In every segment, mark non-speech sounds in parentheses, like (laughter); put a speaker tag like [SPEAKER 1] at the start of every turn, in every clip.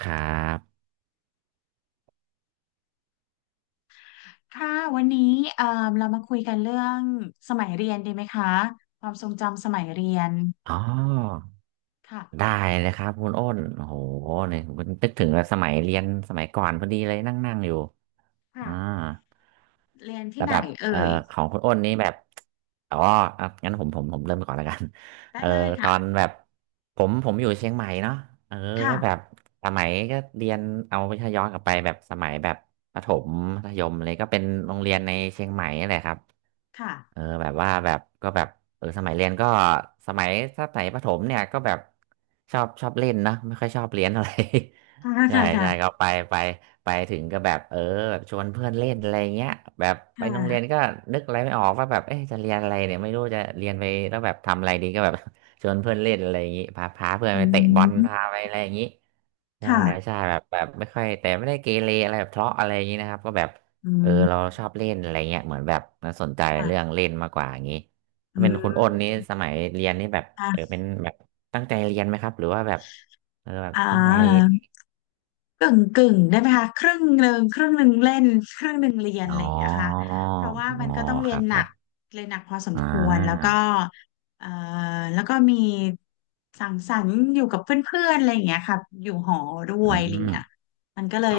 [SPEAKER 1] ครับ
[SPEAKER 2] ค่ะวันนี้เอ่อเรามาคุยกันเรื่องสมัยเรียนดีไหมคะความทรงจำสมัยเรียน
[SPEAKER 1] อ๋อ
[SPEAKER 2] ค่ะ
[SPEAKER 1] ได้เลยครับคุณอ้นโอ้โหเนี่ยผมนึกถึงสมัยเรียนสมัยก่อนพอดีเลยนั่งนั่งอยู่อ่า
[SPEAKER 2] ค่ะเรียนที่
[SPEAKER 1] แล้ว
[SPEAKER 2] ไหน
[SPEAKER 1] แบบ
[SPEAKER 2] เอ่ย
[SPEAKER 1] ของคุณอ้นนี่แบบอ๋ออ่ะงั้นผมเริ่มก่อนแล้วกัน (laughs)
[SPEAKER 2] ได้
[SPEAKER 1] เอ่อ
[SPEAKER 2] เลย
[SPEAKER 1] ตอน
[SPEAKER 2] ค่ะ
[SPEAKER 1] แบบผมอยู่เชียงใหม่เนาะเออ
[SPEAKER 2] ค่ะ
[SPEAKER 1] ก็แบบสมัยก็เรียนเอาไปถ้าย้อนกลับไปแบบสมัยแบบประถมมัธยมเลยก็เป็นโรงเรียนในเชียงใหม่นี่แหละครับ เออ
[SPEAKER 2] ค่ะ
[SPEAKER 1] แบบว่าแบบก็แบบเออสมัยเรียนก็สมัยถ้าสมัยประถมเนี่ยก็แบบชอบเล่นนะไม่ค่อยชอบเรียนอะไร
[SPEAKER 2] ค่ะ
[SPEAKER 1] (laughs) ใช่
[SPEAKER 2] ค่ะ
[SPEAKER 1] ใช่
[SPEAKER 2] ค่ะ
[SPEAKER 1] ก็ไปไปถึงก็แบบเออแบบชวนเพื่อนเล่นอะไรเงี้ยแบบ
[SPEAKER 2] ค
[SPEAKER 1] ไปโรงเรียน
[SPEAKER 2] ่ะ
[SPEAKER 1] ก็นึกอะไรไม่ออกว่าแบบเอ๊ะจะเรียนอะไรเนี่ยไม่รู้จะเรียนไปแล้วแบบทำอะไรดีก็แบบ (laughs) ชวนเพื่อนเล่นอะไรอย่างงี้พาเพื่อน
[SPEAKER 2] อื
[SPEAKER 1] ไปเตะบอล
[SPEAKER 2] ม
[SPEAKER 1] พาไปอะไรอย่างงี้ ใช่
[SPEAKER 2] ค่ะ
[SPEAKER 1] ใช่แบบไม่ค่อยแต่ไม่ได้เกเรอะไรแบบทะเลาะอะไรอย่างนี้นะครับก็แบบ
[SPEAKER 2] อื
[SPEAKER 1] เออเรา
[SPEAKER 2] ม
[SPEAKER 1] ชอบเล่นอะไรเงี้ยเหมือนแบบมันสนใจเรื่อง
[SPEAKER 2] ค่ะ
[SPEAKER 1] เล่นมากกว่าอย่างนี้
[SPEAKER 2] อื
[SPEAKER 1] ถ้าเป็นคุณอ้น
[SPEAKER 2] ม
[SPEAKER 1] นี่สมัยเรียนนี่แบบเออ
[SPEAKER 2] ค่ะ
[SPEAKER 1] เป็นแบบตั้งใจเรียนไหมครับหรือว่าแบบเออแบบ
[SPEAKER 2] อ่
[SPEAKER 1] ทั่วไป
[SPEAKER 2] า กึ่งกึ่งได้ไหมคะครึ่งหนึ่งครึ่งหนึ่งเล่นครึ่งหนึ่งเรียนอะ
[SPEAKER 1] อ๋
[SPEAKER 2] ไร
[SPEAKER 1] อ
[SPEAKER 2] อย่างเงี้ยค่ะ
[SPEAKER 1] อ๋อ
[SPEAKER 2] เพราะว่ามันก็ต้องเรี
[SPEAKER 1] ค
[SPEAKER 2] ยน
[SPEAKER 1] รับ
[SPEAKER 2] ห
[SPEAKER 1] ค
[SPEAKER 2] นั
[SPEAKER 1] รั
[SPEAKER 2] ก
[SPEAKER 1] บ
[SPEAKER 2] เรียนหนักพอสม
[SPEAKER 1] อ่
[SPEAKER 2] ควรแล้วก็
[SPEAKER 1] า
[SPEAKER 2] เอ่อแล้วก็มีสังสรรค์อยู่กับเพื่อนๆอะไรอย่างเงี้ยค่ะอยู่หอด้
[SPEAKER 1] อื
[SPEAKER 2] วยอะไรอย่าง
[SPEAKER 1] ม
[SPEAKER 2] เงี้ยมันก็เล
[SPEAKER 1] อ๋อ
[SPEAKER 2] ย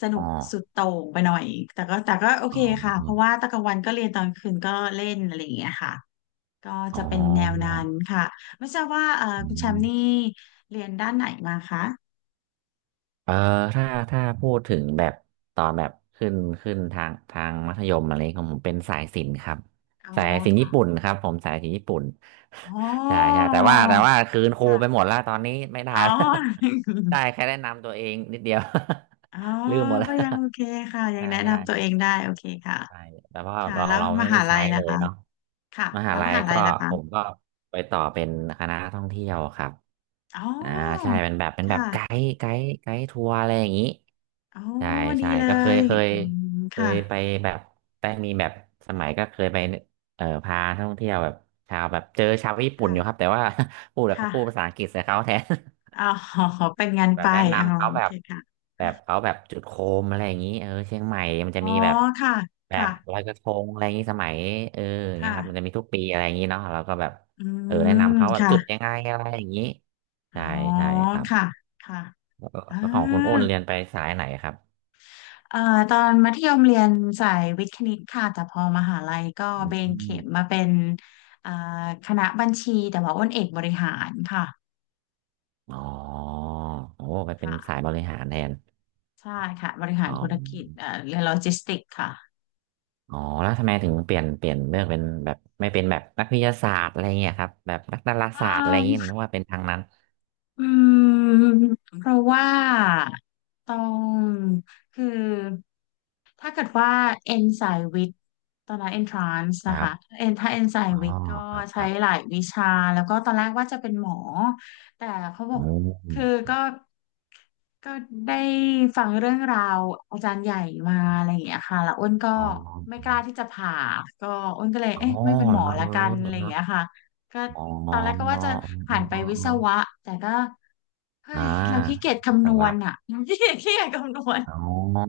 [SPEAKER 2] สนุ
[SPEAKER 1] อ๋อ
[SPEAKER 2] กสุดโต่งไปหน่อยแต่ก็โอ
[SPEAKER 1] อ๋
[SPEAKER 2] เคค่ะเพราะ
[SPEAKER 1] อ
[SPEAKER 2] ว่าตอนกลางวันก็เรียนตอนคืนก็เล่นอะไรอย่างเงี้ยค่ะก็
[SPEAKER 1] อ๋
[SPEAKER 2] จะ
[SPEAKER 1] อ
[SPEAKER 2] เป็นแนวนั้นค่ะไม่ทราบว่า
[SPEAKER 1] อื
[SPEAKER 2] คุณแชม
[SPEAKER 1] ม
[SPEAKER 2] ป์นี่เรียนด้านไหนมาคะ
[SPEAKER 1] เออถ้าถ้าพูดถึงแบบตอนแบบขึ้นทางมัธยมอะไรของผมเป็นสายศิลป์ครับ
[SPEAKER 2] อ๋อ
[SPEAKER 1] สายศิลป์ญี่ปุ่นครับผมสายศิลป์ญี่ปุ่น
[SPEAKER 2] อ๋อ
[SPEAKER 1] (laughs) ใช่ใช่แต่ว่าคืนครูไป
[SPEAKER 2] ค่ะ
[SPEAKER 1] หมดแล้วตอนนี้ไม่ได้
[SPEAKER 2] อ๋
[SPEAKER 1] แล้ว
[SPEAKER 2] อ
[SPEAKER 1] (laughs) ได้แค่แนะนำตัวเองนิดเดียว
[SPEAKER 2] อ๋อ
[SPEAKER 1] (laughs) ลืมหมดแล้ว
[SPEAKER 2] ก็ยังโอเคค่ะ
[SPEAKER 1] (laughs)
[SPEAKER 2] ยัง
[SPEAKER 1] ใช่
[SPEAKER 2] แนะนำตัวเอ
[SPEAKER 1] ใช่
[SPEAKER 2] งได้โอเคค่ะ
[SPEAKER 1] ใช่แต่ว่า
[SPEAKER 2] ค่ะ
[SPEAKER 1] เรา
[SPEAKER 2] แล้ว
[SPEAKER 1] เรา
[SPEAKER 2] ม
[SPEAKER 1] ไม่ได้
[SPEAKER 2] หาลั
[SPEAKER 1] ใช้
[SPEAKER 2] ย
[SPEAKER 1] เล
[SPEAKER 2] ล่ะ
[SPEAKER 1] ย
[SPEAKER 2] คะ
[SPEAKER 1] เนาะ
[SPEAKER 2] ค่ะ
[SPEAKER 1] มหา
[SPEAKER 2] แล้วม
[SPEAKER 1] ลัย
[SPEAKER 2] หาลั
[SPEAKER 1] ก็
[SPEAKER 2] ยล่ะคะ
[SPEAKER 1] ผมก็ไปต่อเป็นคณะท่องเที่ยวครับ
[SPEAKER 2] อ๋
[SPEAKER 1] อ่า
[SPEAKER 2] อ
[SPEAKER 1] ใช่เป็นแบบเป็นแบบ
[SPEAKER 2] ค่ะ
[SPEAKER 1] ไกด์ทัวร์อะไรอย่างนี้
[SPEAKER 2] อ๋อ
[SPEAKER 1] ใช่
[SPEAKER 2] ดี
[SPEAKER 1] ใช่
[SPEAKER 2] เล
[SPEAKER 1] ก็
[SPEAKER 2] ยอืม
[SPEAKER 1] เค
[SPEAKER 2] ค่ะ
[SPEAKER 1] ยไปแบบได้มีแบบสมัยก็เคยไปพาท่องเที่ยวแบบชาวแบบเจอชาวญี่ปุ่น
[SPEAKER 2] ค่ะ
[SPEAKER 1] อยู่ครับแต่ว่า (laughs) พูดแล้วเขาพูด
[SPEAKER 2] ค่ะ
[SPEAKER 1] ภาษาอังกฤษใส่เขาแทน
[SPEAKER 2] อ๋อเป็นงาน
[SPEAKER 1] (laughs) แบ
[SPEAKER 2] ไป
[SPEAKER 1] บแนะ
[SPEAKER 2] อ๋อ
[SPEAKER 1] นำเขา
[SPEAKER 2] โอ
[SPEAKER 1] แบ
[SPEAKER 2] เค
[SPEAKER 1] บ
[SPEAKER 2] ค่ะ
[SPEAKER 1] แบบเขาแบบจุดโคมอะไรอย่างนี้เออเชียงใหม่มันจะ
[SPEAKER 2] อ๋อ
[SPEAKER 1] มีแบบ
[SPEAKER 2] ค่ะ
[SPEAKER 1] แบบล
[SPEAKER 2] ค่ะ
[SPEAKER 1] อยกระทงอะไรอย่างนี้สมัยเอออย่างเงี้ยครับมันจะ
[SPEAKER 2] ค่ะ
[SPEAKER 1] มีทุกปีอะไรอย่างนี้เนาะเราก็แบบ
[SPEAKER 2] อื
[SPEAKER 1] เออแนะ
[SPEAKER 2] ม
[SPEAKER 1] นำเขาแบบจุดยั
[SPEAKER 2] ค่ะ
[SPEAKER 1] งไงอะไรอย่างนี้
[SPEAKER 2] อ๋อ
[SPEAKER 1] ใช่ใช่ครับ
[SPEAKER 2] ค่ะค่ะ
[SPEAKER 1] เออ
[SPEAKER 2] อ่า
[SPEAKER 1] แล้วของคุณโอนเรียนไปสายไหนครับ
[SPEAKER 2] เอ่อตอนมัธยมเรียนสายวิทย์คณิตค่ะแต่พอมหาลัยก็
[SPEAKER 1] อ
[SPEAKER 2] เบ
[SPEAKER 1] ื
[SPEAKER 2] นเข็
[SPEAKER 1] ม
[SPEAKER 2] มมาเป็นเอ่อคณะบัญชีแต่ว่าอ้นเอกบริหารค่ะ
[SPEAKER 1] อ๋อโอ้ไปเป็นสา
[SPEAKER 2] ค่ะ
[SPEAKER 1] ยบริหารแทน
[SPEAKER 2] ใช่ค่ะบริหา
[SPEAKER 1] อ๋
[SPEAKER 2] ร
[SPEAKER 1] อ
[SPEAKER 2] ธุรกิจเรียนโลจิสติกส์ค่ะ
[SPEAKER 1] อ๋อแล้วทำไมถึงเปลี่ยนเลือกเป็นแบบไม่เป็นแบบนักวิทยาศาสตร์อะไรเงี้ยครับแบบนักดารา
[SPEAKER 2] เอ่
[SPEAKER 1] ศาสตร์อะไรเงี้ย
[SPEAKER 2] อ
[SPEAKER 1] นึกว่าเป็นทางนั้น
[SPEAKER 2] อืมเพราะว่าต้องคือถ้าเกิดว่าเอนสายวิทย์ตอนนั้น entrance
[SPEAKER 1] ค
[SPEAKER 2] นะ
[SPEAKER 1] รั
[SPEAKER 2] คะ
[SPEAKER 1] บ
[SPEAKER 2] เอนถ้าเอนสาย
[SPEAKER 1] อ๋อ
[SPEAKER 2] วิทย์ก็
[SPEAKER 1] ครับค
[SPEAKER 2] ใช้
[SPEAKER 1] รับ
[SPEAKER 2] หลายวิชาแล้วก็ตอนแรกว่าจะเป็นหมอแต่เขาบอก
[SPEAKER 1] อื
[SPEAKER 2] คือ
[SPEAKER 1] ม
[SPEAKER 2] ก็ได้ฟังเรื่องราวอาจารย์ใหญ่มาอะไรอย่างเงี้ยค่ะแล้วอ้นก็
[SPEAKER 1] อ๋อ
[SPEAKER 2] ไม่กล้าที่จะผ่าก็อ้นก็เลย
[SPEAKER 1] อ๋อ
[SPEAKER 2] เอ๊ะไม่เป็นหมอ
[SPEAKER 1] แล้ว
[SPEAKER 2] ละ
[SPEAKER 1] เอ
[SPEAKER 2] กันอะไร
[SPEAKER 1] อ
[SPEAKER 2] อย่าง
[SPEAKER 1] เนาะ
[SPEAKER 2] เงี้ยค่ะ ก็
[SPEAKER 1] อ๋อ
[SPEAKER 2] ต
[SPEAKER 1] อ๋
[SPEAKER 2] อ
[SPEAKER 1] อ
[SPEAKER 2] นแรกก็
[SPEAKER 1] อ๋
[SPEAKER 2] ว่า
[SPEAKER 1] อ
[SPEAKER 2] จะหั
[SPEAKER 1] อ๋อ
[SPEAKER 2] นไปวิศ
[SPEAKER 1] อ๋อ
[SPEAKER 2] วะแต่ก็เฮ้
[SPEAKER 1] อ่า
[SPEAKER 2] ยเราขี้เกียจ
[SPEAKER 1] วิศ
[SPEAKER 2] คำนว
[SPEAKER 1] วะ
[SPEAKER 2] ณอ่ะ (laughs) ขี้เกียจขี้เกียจคำนวณ
[SPEAKER 1] อ๋อ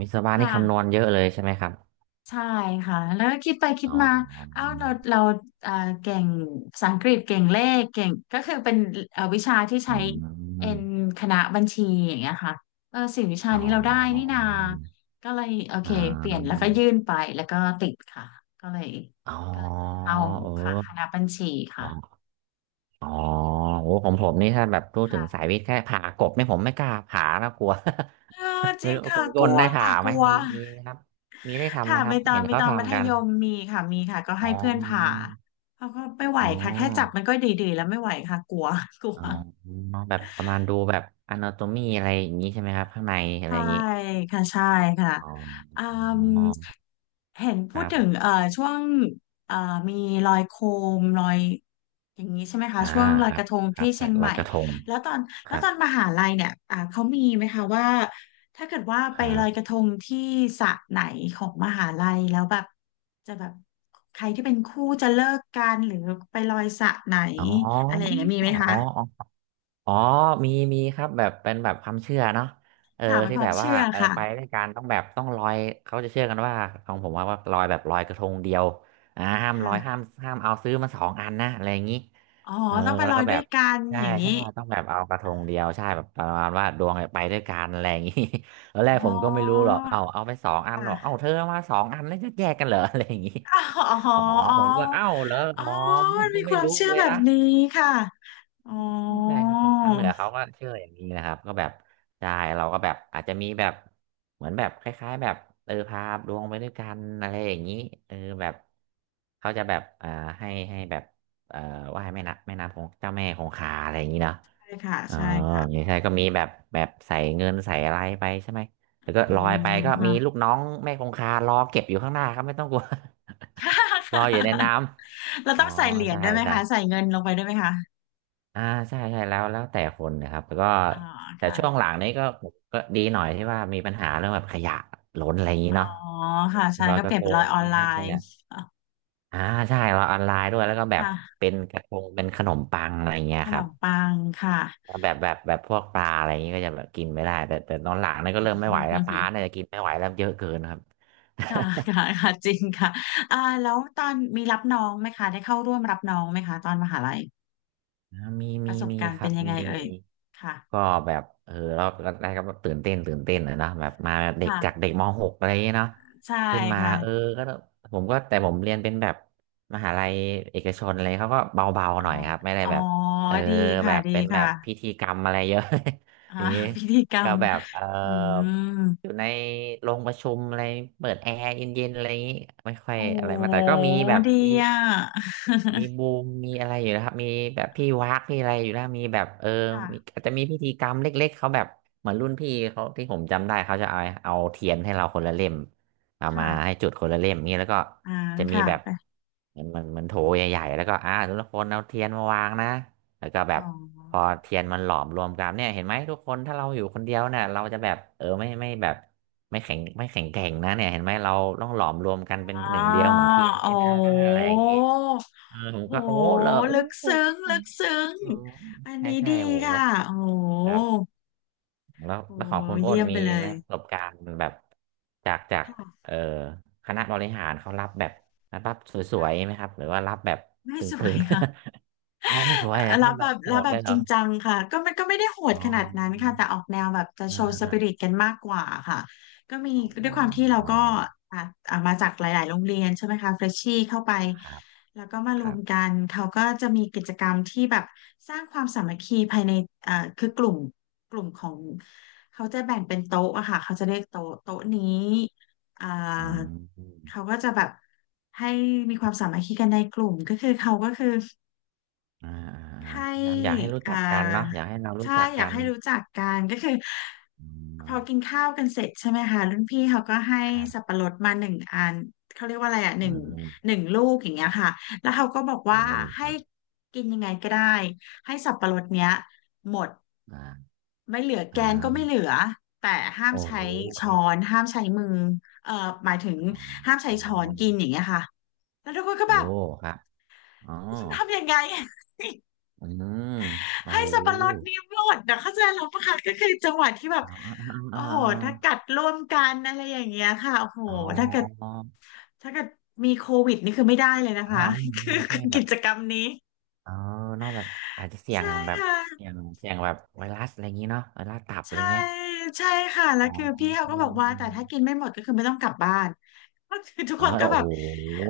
[SPEAKER 1] วิศ
[SPEAKER 2] ค
[SPEAKER 1] วะนี่คำนว
[SPEAKER 2] ่ะ
[SPEAKER 1] ณเยอะเลยใช่ไหมครับ
[SPEAKER 2] ใช่ค่ะแล้วก็คิดไปคิด
[SPEAKER 1] อ๋อ
[SPEAKER 2] มาเอ้าเราเอ่อเก่งภาษาอังกฤษเก่งเลขเก่งก็คือเป็นวิชาที่
[SPEAKER 1] อื
[SPEAKER 2] ใช้
[SPEAKER 1] มนอนน
[SPEAKER 2] เอ็นคณะบัญชีอย่างเงี้ยค่ะเออสี่วิชานี้
[SPEAKER 1] อ
[SPEAKER 2] เรา
[SPEAKER 1] นน
[SPEAKER 2] ได้
[SPEAKER 1] อน
[SPEAKER 2] นี่นา
[SPEAKER 1] นอน
[SPEAKER 2] ก็เลยโอเค
[SPEAKER 1] อ่
[SPEAKER 2] เปลี่ยนแล้ว
[SPEAKER 1] า
[SPEAKER 2] ก็ยื่นไปแล้วก็ติดค่ะก็เลย
[SPEAKER 1] อ๋
[SPEAKER 2] ก็เลย
[SPEAKER 1] อ
[SPEAKER 2] เข้า
[SPEAKER 1] เ
[SPEAKER 2] ค่ะคณะ
[SPEAKER 1] ออ
[SPEAKER 2] บัญชีค่ะ
[SPEAKER 1] อ๋ออ๋อโอ้ของผมนี่ถ้าแบบพูดถึงสายวิทย์แค่ผ่ากบเนี่ยผมไม่กล้าผ่าแล้วกลัว
[SPEAKER 2] เออ
[SPEAKER 1] (laughs)
[SPEAKER 2] จ
[SPEAKER 1] ไม่
[SPEAKER 2] ริง
[SPEAKER 1] รู้ค
[SPEAKER 2] ค่ะ
[SPEAKER 1] น
[SPEAKER 2] ก
[SPEAKER 1] ก้
[SPEAKER 2] ลั
[SPEAKER 1] น
[SPEAKER 2] ว
[SPEAKER 1] ได้ผ่า
[SPEAKER 2] ค่ะก
[SPEAKER 1] ไหม
[SPEAKER 2] ลัว
[SPEAKER 1] มีไหมครับมีได้ทำไห
[SPEAKER 2] ค่ะ
[SPEAKER 1] มค
[SPEAKER 2] ไป
[SPEAKER 1] รับ
[SPEAKER 2] ตอ
[SPEAKER 1] เห็
[SPEAKER 2] น
[SPEAKER 1] น
[SPEAKER 2] ไป
[SPEAKER 1] เขา
[SPEAKER 2] ตอนมัธ
[SPEAKER 1] ทำกัน
[SPEAKER 2] ยมมีค่ะมีค่ะก็
[SPEAKER 1] อ๋
[SPEAKER 2] ให้เพื่อนผ่า
[SPEAKER 1] อ
[SPEAKER 2] เขาก็ไม่ไหว
[SPEAKER 1] อ๋
[SPEAKER 2] ค่ะแค่จับ
[SPEAKER 1] อ
[SPEAKER 2] มันก็ดีๆแล้วไม่ไหวค่ะกลัว (laughs) กลัว
[SPEAKER 1] อ๋อแบบประมาณดูแบบ a n a t o มีอะไรอย่างนี้ใช่ไหมครับข้างในอะไร
[SPEAKER 2] ใช่
[SPEAKER 1] อย่างนี้
[SPEAKER 2] ค่ะใช่ค่ะ
[SPEAKER 1] อ๋อ
[SPEAKER 2] อืมเห็น
[SPEAKER 1] ค
[SPEAKER 2] พูด
[SPEAKER 1] รั
[SPEAKER 2] ถึง
[SPEAKER 1] บ
[SPEAKER 2] ช่วงเอ่อมีลอยโคมลอยอย่างนี้ใช่ไหมคะ
[SPEAKER 1] อ่า
[SPEAKER 2] ช่วงลอย
[SPEAKER 1] ครั
[SPEAKER 2] ก
[SPEAKER 1] บ
[SPEAKER 2] ระทง
[SPEAKER 1] ครั
[SPEAKER 2] ที่
[SPEAKER 1] บ
[SPEAKER 2] เชี
[SPEAKER 1] ใส่
[SPEAKER 2] ยง
[SPEAKER 1] ล
[SPEAKER 2] ให
[SPEAKER 1] อย
[SPEAKER 2] ม่
[SPEAKER 1] กระทง
[SPEAKER 2] แล้วตอน
[SPEAKER 1] ค
[SPEAKER 2] แล้ว
[SPEAKER 1] รั
[SPEAKER 2] ต
[SPEAKER 1] บ
[SPEAKER 2] อนมหาลัยเนี่ยเขามีไหมคะว่าถ้าเกิดว่า
[SPEAKER 1] ค
[SPEAKER 2] ไป
[SPEAKER 1] รั
[SPEAKER 2] ลอยก
[SPEAKER 1] บ
[SPEAKER 2] ระทงที่สระไหนของมหาลัยแล้วแบบจะแบบใครที่เป็นคู่จะเลิกกันหรือไปลอยสระไหน
[SPEAKER 1] อ๋อ
[SPEAKER 2] อะไรอย่างเงี้ยมีไหม
[SPEAKER 1] อ๋
[SPEAKER 2] คะ
[SPEAKER 1] ออ๋อมีมีครับแบบเป็นแบบความเชื่อเนาะเออ
[SPEAKER 2] ค่ะเป็น
[SPEAKER 1] ที่
[SPEAKER 2] ควา
[SPEAKER 1] แบ
[SPEAKER 2] ม
[SPEAKER 1] บว่า
[SPEAKER 2] เชื่อ
[SPEAKER 1] เออ
[SPEAKER 2] ค่ะ
[SPEAKER 1] ไปด้วยกันต้องแบบต้องลอยเขาจะเชื่อกันว่าของผมว่าว่าลอยแบบลอยกระทงเดียวอ่าห้ามลอย
[SPEAKER 2] ค่ะ
[SPEAKER 1] ห้ามเอาซื้อมาสองอันนะอะไรอย่างนี้
[SPEAKER 2] อ๋อ
[SPEAKER 1] เออ
[SPEAKER 2] ต้องไป
[SPEAKER 1] แล้
[SPEAKER 2] ล
[SPEAKER 1] ว
[SPEAKER 2] อย
[SPEAKER 1] ก็แบ
[SPEAKER 2] ด้วย
[SPEAKER 1] บ
[SPEAKER 2] กัน
[SPEAKER 1] ใช่
[SPEAKER 2] อย่าง
[SPEAKER 1] ใช่
[SPEAKER 2] นี้
[SPEAKER 1] ต้องแบบเอากระทงเดียวใช่แบบประมาณว่าดวงเนี่ยไปด้วยกันอะไรอย่างนี้ (laughs) ตอนแร
[SPEAKER 2] อ๋
[SPEAKER 1] กผ
[SPEAKER 2] อ
[SPEAKER 1] มก็ไม่รู้หรอกเอาไปสองอันหรอกเอา
[SPEAKER 2] ค่ะ
[SPEAKER 1] เธอเอามาสองอันแล้วจะแยกกันเหรอ (laughs) อะไรอย่างนี้
[SPEAKER 2] อ๋ออ๋อ
[SPEAKER 1] อ๋อ
[SPEAKER 2] อ๋อ
[SPEAKER 1] ผมก็เอ้าเหรอ
[SPEAKER 2] อ๋อ
[SPEAKER 1] อ๋อผ
[SPEAKER 2] มั
[SPEAKER 1] ม
[SPEAKER 2] น
[SPEAKER 1] ก็
[SPEAKER 2] มีค
[SPEAKER 1] ไม่
[SPEAKER 2] วาม
[SPEAKER 1] รู้
[SPEAKER 2] เชื่อ
[SPEAKER 1] เลย
[SPEAKER 2] แบบ
[SPEAKER 1] นะ
[SPEAKER 2] นี้ค่ะอ๋อ
[SPEAKER 1] ใช่ครับคนทางเหนือเขาก็เชื่ออย่างนี้นะครับก็แบบใช่เราก็แบบอาจจะมีแบบเหมือนแบบคล้ายๆแบบเออพาดวงไปด้วยกันอะไรอย่างนี้เออแบบเขาจะแบบอ่าให้แบบเอ่อไหว้แม่น้ำของเจ้าแม่คงคาอะไรอย่างนี้เนาะ
[SPEAKER 2] ใช่ค่ะ
[SPEAKER 1] อ๋อ
[SPEAKER 2] ใช่
[SPEAKER 1] อย่า
[SPEAKER 2] ค่ะ
[SPEAKER 1] งใช่ก็มีแบบแบบใส่เงินใส่อะไรไปใช่ไหมแล้วก็
[SPEAKER 2] อื
[SPEAKER 1] ลอยไป
[SPEAKER 2] ม
[SPEAKER 1] ก็มี
[SPEAKER 2] ค่ะ
[SPEAKER 1] ลูกน้องแม่คงคารอเก็บอยู่ข้างหน้าครับไม่ต้องกลัว
[SPEAKER 2] (laughs) ค่ะ
[SPEAKER 1] (laughs) ร
[SPEAKER 2] ค่
[SPEAKER 1] ออยู่ในน้
[SPEAKER 2] ะเรา
[SPEAKER 1] ำอ๋อ
[SPEAKER 2] ต้องใส่เหรียญ
[SPEAKER 1] ใช่
[SPEAKER 2] ได้วยไหมคะใส่
[SPEAKER 1] ใช่
[SPEAKER 2] เงินลงไปได้วยไหมคะ
[SPEAKER 1] อ่าใช่ใช่แล้วแต่คนนะครับแล้วก็
[SPEAKER 2] อ๋อ
[SPEAKER 1] แต่ช่วงห
[SPEAKER 2] ค่ะ
[SPEAKER 1] ลังนี้ก็ดีหน่อยที่ว่ามีปัญหาเรื่องแบบขยะล้นอะไรอย่างนี้
[SPEAKER 2] อ๋อ
[SPEAKER 1] เนาะ
[SPEAKER 2] ค่ะใช่
[SPEAKER 1] ลอย
[SPEAKER 2] ก็
[SPEAKER 1] ก
[SPEAKER 2] เป
[SPEAKER 1] ระ
[SPEAKER 2] ลี่ยน
[SPEAKER 1] ท
[SPEAKER 2] เป็น
[SPEAKER 1] ง
[SPEAKER 2] ร้อยออน
[SPEAKER 1] นี้
[SPEAKER 2] ไล
[SPEAKER 1] เรื่องข
[SPEAKER 2] น์
[SPEAKER 1] ยะอ่าใช่เราออนไลน์ด้วยแล้วก็แบบ
[SPEAKER 2] ค่ะ
[SPEAKER 1] เป็นกระทงเป็นขนมปังอะไรเงี้
[SPEAKER 2] ข
[SPEAKER 1] ยค
[SPEAKER 2] น
[SPEAKER 1] รับ
[SPEAKER 2] มปังค่ะ
[SPEAKER 1] แบบพวกปลาอะไรอย่างงี้ก็จะแบบกินไม่ได้แต่ตอนหลังนี่ก็เริ่มไม่ไหวแล้วปลา
[SPEAKER 2] (laughs)
[SPEAKER 1] เนี่ยกินไม่ไหวแล้วเยอะเกินครับ
[SPEAKER 2] ค่ะค่ะ
[SPEAKER 1] (laughs)
[SPEAKER 2] ค่ะจริงค่ะแล้วตอนมีรับน้องไหมคะได้เข้าร่วมรับน้องไหมคะตอนมหาลัย
[SPEAKER 1] มี
[SPEAKER 2] ป
[SPEAKER 1] มี
[SPEAKER 2] ระสบ
[SPEAKER 1] มี
[SPEAKER 2] การณ์
[SPEAKER 1] ครั
[SPEAKER 2] เป็น
[SPEAKER 1] บ
[SPEAKER 2] ยังไง
[SPEAKER 1] มี
[SPEAKER 2] เอ่
[SPEAKER 1] มี
[SPEAKER 2] ย ค่ะ
[SPEAKER 1] ก็แบบเราแรกๆก็แบบตื่นเต้นตื่นเต้นนะเนอะแบบมาเด็กจาก
[SPEAKER 2] ค่ะ
[SPEAKER 1] เด็กมหกอะไรอย่างเงี้ยเนาะ
[SPEAKER 2] ใช่
[SPEAKER 1] ขึ้นมา
[SPEAKER 2] ค่ะ
[SPEAKER 1] เออก็ผมก็แต่ผมเรียนเป็นแบบมหาลัยเอกชนอะไรเขาก็เบาๆ
[SPEAKER 2] อ๋อ
[SPEAKER 1] หน่อยครับไม่ได้
[SPEAKER 2] อ๋อ
[SPEAKER 1] แบบเออ
[SPEAKER 2] ดี
[SPEAKER 1] แบ
[SPEAKER 2] ค่ะ
[SPEAKER 1] บ
[SPEAKER 2] ดี
[SPEAKER 1] เป็นแบ
[SPEAKER 2] ค่ะ
[SPEAKER 1] บพิธีกรรมอะไรเยอะ
[SPEAKER 2] อ่า
[SPEAKER 1] (laughs) อย่างงี้
[SPEAKER 2] (laughs) พิธีกร
[SPEAKER 1] ก็
[SPEAKER 2] รม
[SPEAKER 1] แบบเออ
[SPEAKER 2] อืม
[SPEAKER 1] อยู่ในโรงประชุมอะไรเปิดแอร์เย็นๆอะไรอย่างงี้ไม่ค่อย
[SPEAKER 2] โอ้
[SPEAKER 1] อะไรมาแต่ก็มีแบบ
[SPEAKER 2] ดี
[SPEAKER 1] มี
[SPEAKER 2] อ่ะ
[SPEAKER 1] มีบูมมีอะไรอยู่นะครับมีแบบพี่วักพี่อะไรอยู่แล้วมีแบบเออมี
[SPEAKER 2] ค่ะ
[SPEAKER 1] อาจจะมีพิธีกรรมเล็กๆเขาแบบเหมือนรุ่นพี่เขาที่ผมจำได้เขาจะเอาเทียนให้เราคนละเล่มเอามาให้
[SPEAKER 2] ค่ะ
[SPEAKER 1] จุดคนละเล่มนี่แล้วก็
[SPEAKER 2] อ่า
[SPEAKER 1] จะมี
[SPEAKER 2] ค่ะ
[SPEAKER 1] แบบ
[SPEAKER 2] ไป
[SPEAKER 1] เหมือนโถใหญ่ๆแล้วก็ทุกคนเอาเทียนมาวางนะแล้วก็แบ
[SPEAKER 2] สอ
[SPEAKER 1] บพ
[SPEAKER 2] ง
[SPEAKER 1] อ
[SPEAKER 2] ค่ะ
[SPEAKER 1] เทียนมันหลอมรวมกันเนี่ยเห็นไหมทุกคนถ้าเราอยู่คนเดียวเนี่ยเราจะแบบเออไม่แบบไม่แข็งแกร่งนะเนี่ยเห็นไหมเราต้องหลอมรวมกันเป็น
[SPEAKER 2] อ๋อ
[SPEAKER 1] หนึ่งเดียวเหมือนเทียน
[SPEAKER 2] โอ้
[SPEAKER 1] นี่นะอะไรอย่างนี้ เออผม
[SPEAKER 2] โห
[SPEAKER 1] ก็โอ้เหรอโอ้
[SPEAKER 2] ลึก
[SPEAKER 1] โห
[SPEAKER 2] ซึ้ง ลึกซึ้ง
[SPEAKER 1] เออ
[SPEAKER 2] อัน
[SPEAKER 1] ใช่
[SPEAKER 2] นี้
[SPEAKER 1] ใช่
[SPEAKER 2] ดี
[SPEAKER 1] โอ้โห
[SPEAKER 2] ค่ะโอ้โ
[SPEAKER 1] ครั
[SPEAKER 2] ห
[SPEAKER 1] บแล้ว
[SPEAKER 2] โอ้
[SPEAKER 1] แล้วข
[SPEAKER 2] โห
[SPEAKER 1] องคุณอ้
[SPEAKER 2] เยี่
[SPEAKER 1] น
[SPEAKER 2] ยม
[SPEAKER 1] มี
[SPEAKER 2] ไปเล
[SPEAKER 1] ไห
[SPEAKER 2] ย
[SPEAKER 1] มประสบการณ์แบบจากจาก
[SPEAKER 2] ค่ะ
[SPEAKER 1] เอ่อคณะบริหารเขารับแบบรับสวยๆไห
[SPEAKER 2] ค่ะ
[SPEAKER 1] มครับหรือว่ารับแบบ
[SPEAKER 2] ไม่
[SPEAKER 1] ตึ
[SPEAKER 2] สวย
[SPEAKER 1] ง
[SPEAKER 2] ค่ะ
[SPEAKER 1] ๆ (laughs) อ๋อไม่สวยแล้วค
[SPEAKER 2] รั
[SPEAKER 1] รับ
[SPEAKER 2] บ
[SPEAKER 1] แบ
[SPEAKER 2] แบ
[SPEAKER 1] บ
[SPEAKER 2] บ
[SPEAKER 1] โห
[SPEAKER 2] รับ
[SPEAKER 1] ด
[SPEAKER 2] แบ
[SPEAKER 1] เล
[SPEAKER 2] บ
[SPEAKER 1] ยเห
[SPEAKER 2] จ
[SPEAKER 1] รอ
[SPEAKER 2] ริงจังค่ะก็มันก็ไม่ได้โห
[SPEAKER 1] อ๋
[SPEAKER 2] ดขนาดนั้น
[SPEAKER 1] อ
[SPEAKER 2] ค่ะแต่ออกแนวแบบจะ
[SPEAKER 1] อ่า
[SPEAKER 2] โชว์ส
[SPEAKER 1] อ่า
[SPEAKER 2] ปิริตกันมากกว่าค่ะก็มี
[SPEAKER 1] อ๋อ
[SPEAKER 2] ด้วยความที่เรา
[SPEAKER 1] อ๋อ
[SPEAKER 2] ก็อ่ะอ่ะมาจากหลายๆโรงเรียนใช่ไหมคะเฟรชชี่เข้าไป
[SPEAKER 1] ครับ
[SPEAKER 2] แล้วก็มาร
[SPEAKER 1] ค
[SPEAKER 2] ว
[SPEAKER 1] รั
[SPEAKER 2] มกั
[SPEAKER 1] บ
[SPEAKER 2] นเขาก็จะมีกิจกรรมที่แบบสร้างความสามัคคีภายในคือกลุ่มของเขาจะแบ่งเป็นโต๊ะอะค่ะเขาจะเรียกโต๊ะโต๊ะนี้อ่า
[SPEAKER 1] อืม
[SPEAKER 2] เขาก็จะแบบให้มีความสามัคคีกันในกลุ่มก็คือเขาก็คือ
[SPEAKER 1] อ่าอ่า
[SPEAKER 2] ให้
[SPEAKER 1] พยายามอยากให้รู้
[SPEAKER 2] อ่า
[SPEAKER 1] จักกันเนาะอยากให้เรารู้
[SPEAKER 2] ใช่
[SPEAKER 1] จัก
[SPEAKER 2] อยา
[SPEAKER 1] กั
[SPEAKER 2] ก
[SPEAKER 1] น
[SPEAKER 2] ให้รู้จักกันก็คือ
[SPEAKER 1] อื
[SPEAKER 2] พอกิน
[SPEAKER 1] ม
[SPEAKER 2] ข้าวกันเสร็จใช่ไหมคะรุ่นพี่เขาก็ให้
[SPEAKER 1] ครั
[SPEAKER 2] สับ
[SPEAKER 1] บ
[SPEAKER 2] ปะรดมาหนึ่งอันเขาเรียกว่าอะไรอ่ะห
[SPEAKER 1] อื
[SPEAKER 2] นึ่งห
[SPEAKER 1] ม
[SPEAKER 2] นึ่งลูกอย่างเงี้ยค่ะแล้วเขาก็บอกว่า
[SPEAKER 1] โอ้ค
[SPEAKER 2] ให้
[SPEAKER 1] รับ
[SPEAKER 2] กินยังไงก็ได้ให้สับปะรดเนี้ยหมด
[SPEAKER 1] อ่า
[SPEAKER 2] ไม่เหลือแก
[SPEAKER 1] อ่
[SPEAKER 2] นก็ไม่
[SPEAKER 1] า
[SPEAKER 2] เหลือแต่ห้าม
[SPEAKER 1] โอ้
[SPEAKER 2] ใช้
[SPEAKER 1] โหค
[SPEAKER 2] ช้อ
[SPEAKER 1] รับ
[SPEAKER 2] นห้ามใช้มือเอ่อหมายถึง
[SPEAKER 1] อ๋อ
[SPEAKER 2] ห้ามใช้ช้อนกินอย่างเงี้ยค่ะแล้วทุกคนก็
[SPEAKER 1] โอ้
[SPEAKER 2] แบบ
[SPEAKER 1] ครับอ๋อ
[SPEAKER 2] ฉันทำยังไง
[SPEAKER 1] อืมโอ้
[SPEAKER 2] ให้
[SPEAKER 1] โห
[SPEAKER 2] สับปะรดนี้หมดนะเข้าใจเราปะคะก็คือจังหวะที่แบบ
[SPEAKER 1] อ๋อ
[SPEAKER 2] โอ้
[SPEAKER 1] อ๋
[SPEAKER 2] โหถ้า
[SPEAKER 1] อ
[SPEAKER 2] กัดร่วมกันอะไรอย่างเงี้ยค่ะโอ้โห
[SPEAKER 1] อ๋อ
[SPEAKER 2] ถ้า
[SPEAKER 1] อ๋อ
[SPEAKER 2] เกิด
[SPEAKER 1] อ๋อ
[SPEAKER 2] ถ้าเกิดมีโควิดนี่คือไม่ได้เลยนะ
[SPEAKER 1] อ๋อ
[SPEAKER 2] คะคือ
[SPEAKER 1] ใช่
[SPEAKER 2] คือ
[SPEAKER 1] แบ
[SPEAKER 2] กิ
[SPEAKER 1] บ
[SPEAKER 2] จกรรมนี้
[SPEAKER 1] เออเนอกแบบอาจจะเสี่ย
[SPEAKER 2] ใช่
[SPEAKER 1] งแบ
[SPEAKER 2] ค
[SPEAKER 1] บเสี่ย
[SPEAKER 2] ่ะ
[SPEAKER 1] งเสี่ยงแบบไวรัสอะไรอย่างงี้เนาะไวรัสตับอะไร
[SPEAKER 2] ใช่
[SPEAKER 1] เงี้ย
[SPEAKER 2] ใช่ค่ะ
[SPEAKER 1] อ๋
[SPEAKER 2] แล้
[SPEAKER 1] อ
[SPEAKER 2] วคือพี่เขา
[SPEAKER 1] เอ
[SPEAKER 2] ก็บอก
[SPEAKER 1] ม
[SPEAKER 2] ว่า
[SPEAKER 1] อ
[SPEAKER 2] แต่
[SPEAKER 1] ม
[SPEAKER 2] ถ้ากินไม่หมดก็คือไม่ต้องกลับบ้านก็คือทุก
[SPEAKER 1] เออ
[SPEAKER 2] คนก็แบ
[SPEAKER 1] โอ้
[SPEAKER 2] บ
[SPEAKER 1] โห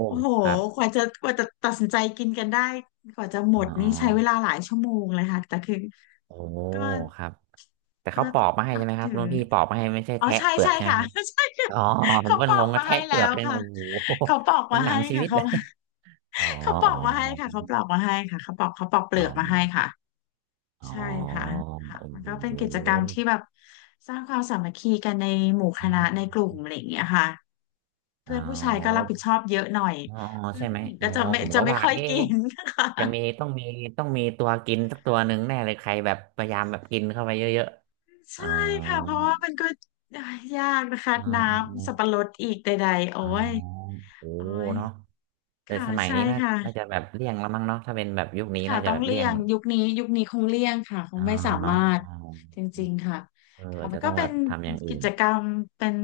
[SPEAKER 2] โอ้โห
[SPEAKER 1] ครั
[SPEAKER 2] ก
[SPEAKER 1] บ
[SPEAKER 2] ว่าจะกว่าจะตัดสินใจกินกันได้กว่าจะหมด
[SPEAKER 1] อ๋อ
[SPEAKER 2] นี่ใช้เวลาหลายชั่วโมงเลยค่ะแต่คือ
[SPEAKER 1] โอ้
[SPEAKER 2] ก็
[SPEAKER 1] ครับแต่
[SPEAKER 2] ก็
[SPEAKER 1] เขาป
[SPEAKER 2] ต้
[SPEAKER 1] อ
[SPEAKER 2] อง
[SPEAKER 1] กมาให้
[SPEAKER 2] นั
[SPEAKER 1] ใช่
[SPEAKER 2] บ
[SPEAKER 1] ไหมครั
[SPEAKER 2] ถื
[SPEAKER 1] บ
[SPEAKER 2] อ
[SPEAKER 1] รุ่นพี่ปอกมาให้ไม่ใช่
[SPEAKER 2] อ๋อ
[SPEAKER 1] แทะ
[SPEAKER 2] ใช่
[SPEAKER 1] เปลือ
[SPEAKER 2] ใช่
[SPEAKER 1] กใช่ไหม
[SPEAKER 2] ค่ะ
[SPEAKER 1] ครับ
[SPEAKER 2] (laughs) ใช่ค่ะ
[SPEAKER 1] อ๋อผม
[SPEAKER 2] เขา
[SPEAKER 1] ก็
[SPEAKER 2] ปอ
[SPEAKER 1] ง
[SPEAKER 2] ก
[SPEAKER 1] งก
[SPEAKER 2] มา
[SPEAKER 1] ระแท
[SPEAKER 2] ให้
[SPEAKER 1] กเป
[SPEAKER 2] แล้
[SPEAKER 1] ลือก
[SPEAKER 2] ว
[SPEAKER 1] เลยนะ
[SPEAKER 2] ค่ะ
[SPEAKER 1] โอ้โห
[SPEAKER 2] เขาปอก
[SPEAKER 1] เป็
[SPEAKER 2] มา
[SPEAKER 1] นหนั
[SPEAKER 2] ให้
[SPEAKER 1] งชี
[SPEAKER 2] ค่ะ
[SPEAKER 1] วิต
[SPEAKER 2] เขา
[SPEAKER 1] เลยอ๋อ
[SPEAKER 2] เขาปอกมาให้ค่ะเขาปลอกมาให้ค่ะเขาปอกเป
[SPEAKER 1] อ๋อ
[SPEAKER 2] ลือกมาให้ค่ะ
[SPEAKER 1] อ๋ออ๋
[SPEAKER 2] ใช่
[SPEAKER 1] อโ
[SPEAKER 2] ค่ะค่ะ
[SPEAKER 1] อ
[SPEAKER 2] มันก็เป็น
[SPEAKER 1] ้
[SPEAKER 2] กิจกร
[SPEAKER 1] โห
[SPEAKER 2] รมที่แบบสร้างความสามัคคีกันในหมู่คณะในกลุ่มอะไรอย่างเงี้ยค่ะ
[SPEAKER 1] อ๋อ
[SPEAKER 2] เพื่อนผู้ชายก็รั
[SPEAKER 1] แล้
[SPEAKER 2] บ
[SPEAKER 1] ว
[SPEAKER 2] ผิดชอบเยอะหน่อย
[SPEAKER 1] อ๋อ
[SPEAKER 2] เพื่อน
[SPEAKER 1] ใช่ไห
[SPEAKER 2] ผู้
[SPEAKER 1] ม
[SPEAKER 2] หญิง
[SPEAKER 1] อ๋
[SPEAKER 2] ก็
[SPEAKER 1] อ
[SPEAKER 2] จะไม่
[SPEAKER 1] ผม
[SPEAKER 2] จะ
[SPEAKER 1] ก็
[SPEAKER 2] ไม่
[SPEAKER 1] ว่า
[SPEAKER 2] ค่อยกิ
[SPEAKER 1] เอ๊ะ
[SPEAKER 2] น (laughs) ค่ะ
[SPEAKER 1] จะมีต้องมีต้องมีตัวกินสักตัวหนึ่งแน่เลยใครแบบพยายามแบบกินเข้าไปเยอะๆอ๋
[SPEAKER 2] ใช่
[SPEAKER 1] อ
[SPEAKER 2] ค่ะเพราะว่ามันก็ยากนะคะ
[SPEAKER 1] อ๋
[SPEAKER 2] น้ำสั
[SPEAKER 1] อ
[SPEAKER 2] บปะรดอีกใดๆโอ้
[SPEAKER 1] อ๋อ
[SPEAKER 2] ย
[SPEAKER 1] โอ้
[SPEAKER 2] โอ้ย
[SPEAKER 1] เนาะแต่
[SPEAKER 2] ค่ะ
[SPEAKER 1] สมัย
[SPEAKER 2] ใช่
[SPEAKER 1] นี้น่าน่าจะ
[SPEAKER 2] ค่ะ
[SPEAKER 1] แบบเลี่ยงแล้วมั้งเนาะถ้าเป็นแบบยุคนี้
[SPEAKER 2] ค่ะ
[SPEAKER 1] น่าจะ
[SPEAKER 2] ต้อง
[SPEAKER 1] แบบ
[SPEAKER 2] เลี่
[SPEAKER 1] เลี่ย
[SPEAKER 2] ย
[SPEAKER 1] ง
[SPEAKER 2] งยุคนี้ยุคนี้คงเลี่ยงค่ะคง
[SPEAKER 1] อ่า
[SPEAKER 2] ไม่สา
[SPEAKER 1] เนาะ
[SPEAKER 2] มารถ
[SPEAKER 1] อ๋อ
[SPEAKER 2] จริงๆค่ะ
[SPEAKER 1] เออ
[SPEAKER 2] ค่ะ
[SPEAKER 1] อาจ
[SPEAKER 2] มัน
[SPEAKER 1] จะ
[SPEAKER 2] ก็
[SPEAKER 1] ต้อง
[SPEAKER 2] เป็
[SPEAKER 1] แบ
[SPEAKER 2] น
[SPEAKER 1] บทำอย่างอื่
[SPEAKER 2] กิ
[SPEAKER 1] น
[SPEAKER 2] จกรรมเป็น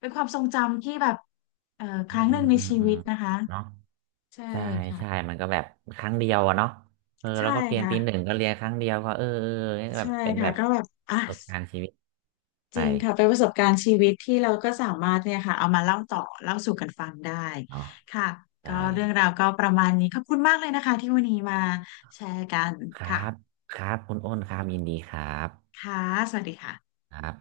[SPEAKER 2] เป็นความทรงจำที่แบบครั้ง
[SPEAKER 1] อื
[SPEAKER 2] หนึ่ง
[SPEAKER 1] ม
[SPEAKER 2] ใน
[SPEAKER 1] อืม
[SPEAKER 2] ชี
[SPEAKER 1] อื
[SPEAKER 2] วิ
[SPEAKER 1] ม
[SPEAKER 2] ตนะคะ
[SPEAKER 1] เนาะ
[SPEAKER 2] ใช่
[SPEAKER 1] ใช่
[SPEAKER 2] ค่ะ
[SPEAKER 1] ใช่มันก็แบบครั้งเดียวอะเนาะเออ
[SPEAKER 2] ใช่
[SPEAKER 1] แล้วก็เรียน
[SPEAKER 2] ค่ะ
[SPEAKER 1] ปีหนึ่งก็เรียนครั้งเดียวก็เออเออเนี่ยแบ
[SPEAKER 2] ใช่
[SPEAKER 1] บเป็น
[SPEAKER 2] ค่ะ
[SPEAKER 1] แบบ
[SPEAKER 2] ก็แบบอ่ะ
[SPEAKER 1] ประสบการณ์ชีวิต
[SPEAKER 2] จ
[SPEAKER 1] ไป
[SPEAKER 2] ริงค่ะเป็นประสบการณ์ชีวิตที่เราก็สามารถเนี่ยค่ะเอามาเล่าต่อเล่าสู่กันฟังได้
[SPEAKER 1] เนาะ
[SPEAKER 2] ค่ะ
[SPEAKER 1] ใช่
[SPEAKER 2] ก็เรื่องราวก็ประมาณนี้ขอบคุณมากเลยนะคะที่วันนี้มาแชร์กัน
[SPEAKER 1] ครับ
[SPEAKER 2] ค่ะ
[SPEAKER 1] ครับคุณอ้นครับยินดีครับ
[SPEAKER 2] ค่ะสวัสดีค่ะ
[SPEAKER 1] ครับ